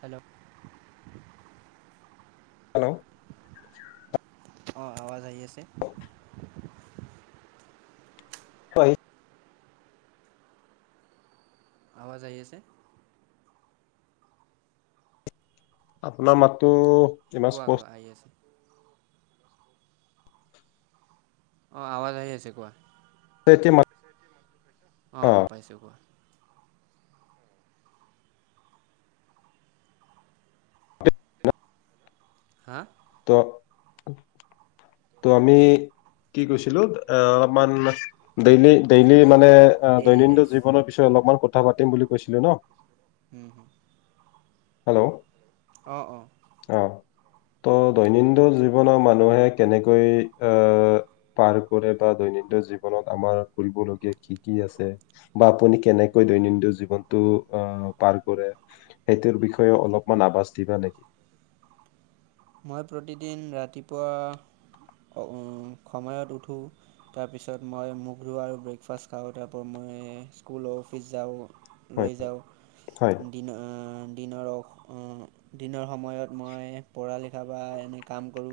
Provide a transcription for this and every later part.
Hello hello অ' আৱাজ আহি আছে। হয় আৱাজ আহি আছে। আপোনাৰ মাতটো ইমান কোৱা স্পষ্ট কোৱা আহি আছে। অ' আৱাজ আহি আছে কোৱা। [unintelligible] [inaudible] অঁ অ অঁ পাইছোঁ কোৱা। হা ত তৌ আমি কি কৈছিলো‌ অলপমান ডেইলি ডেইলি মানে ডেইলী লাইফ দৈনন্দিন জীৱনৰ পিছত অলপমান কথা পাতিম বুলি কৈছিলো ন? উম উম হেল্ল' অ' অ' অ' ত' দৈনন্দিন জীৱনৰ মানুহে কেনেকৈ আহ পাৰ কৰে বা দৈনন্দিন জীৱনত আমাৰ কৰিবলগীয়া কি কি আছে? বা আপুনি কেনেকৈ দৈনন্দিন জীৱনতটো আহ পাৰ কৰে সেইটোৰ বিষয়ে? য় অলপমান আভাস দিবা নেকি? মই প্ৰতিদিন ৰাতিপুৱা সময়ত উঠোঁ! তাৰপিছত মই মুখ ধওঁ আৰু ব্ৰেকফাষ্ট খাওঁ তাৰ পৰা মই স্কুল অফিচ যাওঁ! হয় লৈ যাওঁ হয় দিনৰ দিনৰ দিনৰ সময়ত মই পৰা লিখা বা এনে কাম কৰোঁ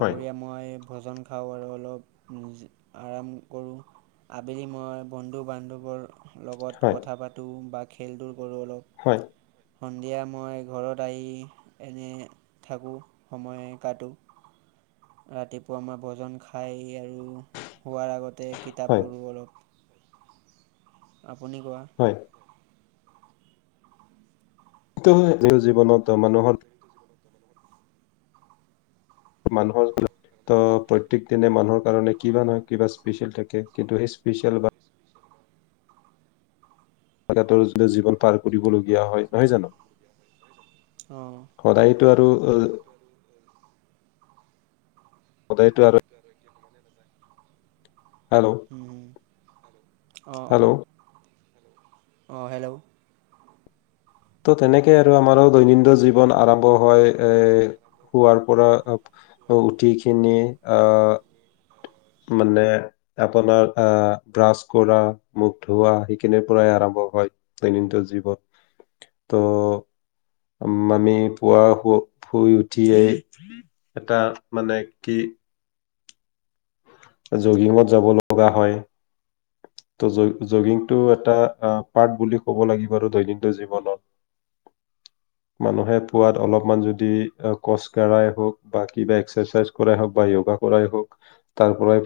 হয় মই ভোজন খাওঁ আৰু অলপ নিজ আৰাম কৰোঁ! আবেলি মই বন্ধু বান্ধৱৰ লগত হয় কথা পাতোঁ বা খেল ধূল কৰোঁ অলপ! হয় সন্ধিয়া মই ঘৰত আহি এনে থাকোঁ, সময় কতো, ৰাতিপুৱা মই ভজন খাই আৰু শোৱাৰ আগতে হয় কিতাপ পঢ়ো অলপ। আপুনি কোৱা? হয়। [unintelligible] টো জীৱনত মানুহৰ [inaudible] মানুহৰ [unintelligible] ত' প্ৰত্যেক দিনাই মানুহৰ কাৰণে কিবা নহয় কিবা ইচপিছিয়েল থাকে, কিন্তু হেই ইচপিছিয়েল বা [unintelligible] জীৱন পাৰ কৰিব লগীয়া হয়, নহয় জানো? অ'। সদায়তো আৰু সদাইটো আৰু [inaudible] হেল্ল'? উম। হেল্ল'? অ', হেল্ল'? ত' তেনেকে আৰু আমাৰো দৈনন্দিন জীৱন আৰম্ভ হয়, এ সুৱাৰ পৰা আহ, উঠি কিনে আহ মানে আপোনাৰ আহ ব্ৰাছ কৰা, মুখ ধোৱা সেইখিনিৰ পৰাই আৰম্ভ হয়। দৈনন্দিন জীৱন, ত' উম, আমি পুৱা শুই উঠিয়েই এটা মানে কি জগিঙত যাব লগা হয়। ত' জ, জগিং টো এটা পাৰ্ট বুলি ক'ব লাগিব আৰু দৈনন্দিন জীৱনত। [inaudible] মানুহে পোৱাত অলপমান যদি কচ কঢ়াই হওক, বা কিবা এক্সাৰচাইজ কৰাই হওক বা ইয়গা কৰাই হওক। তাৰ পৰাই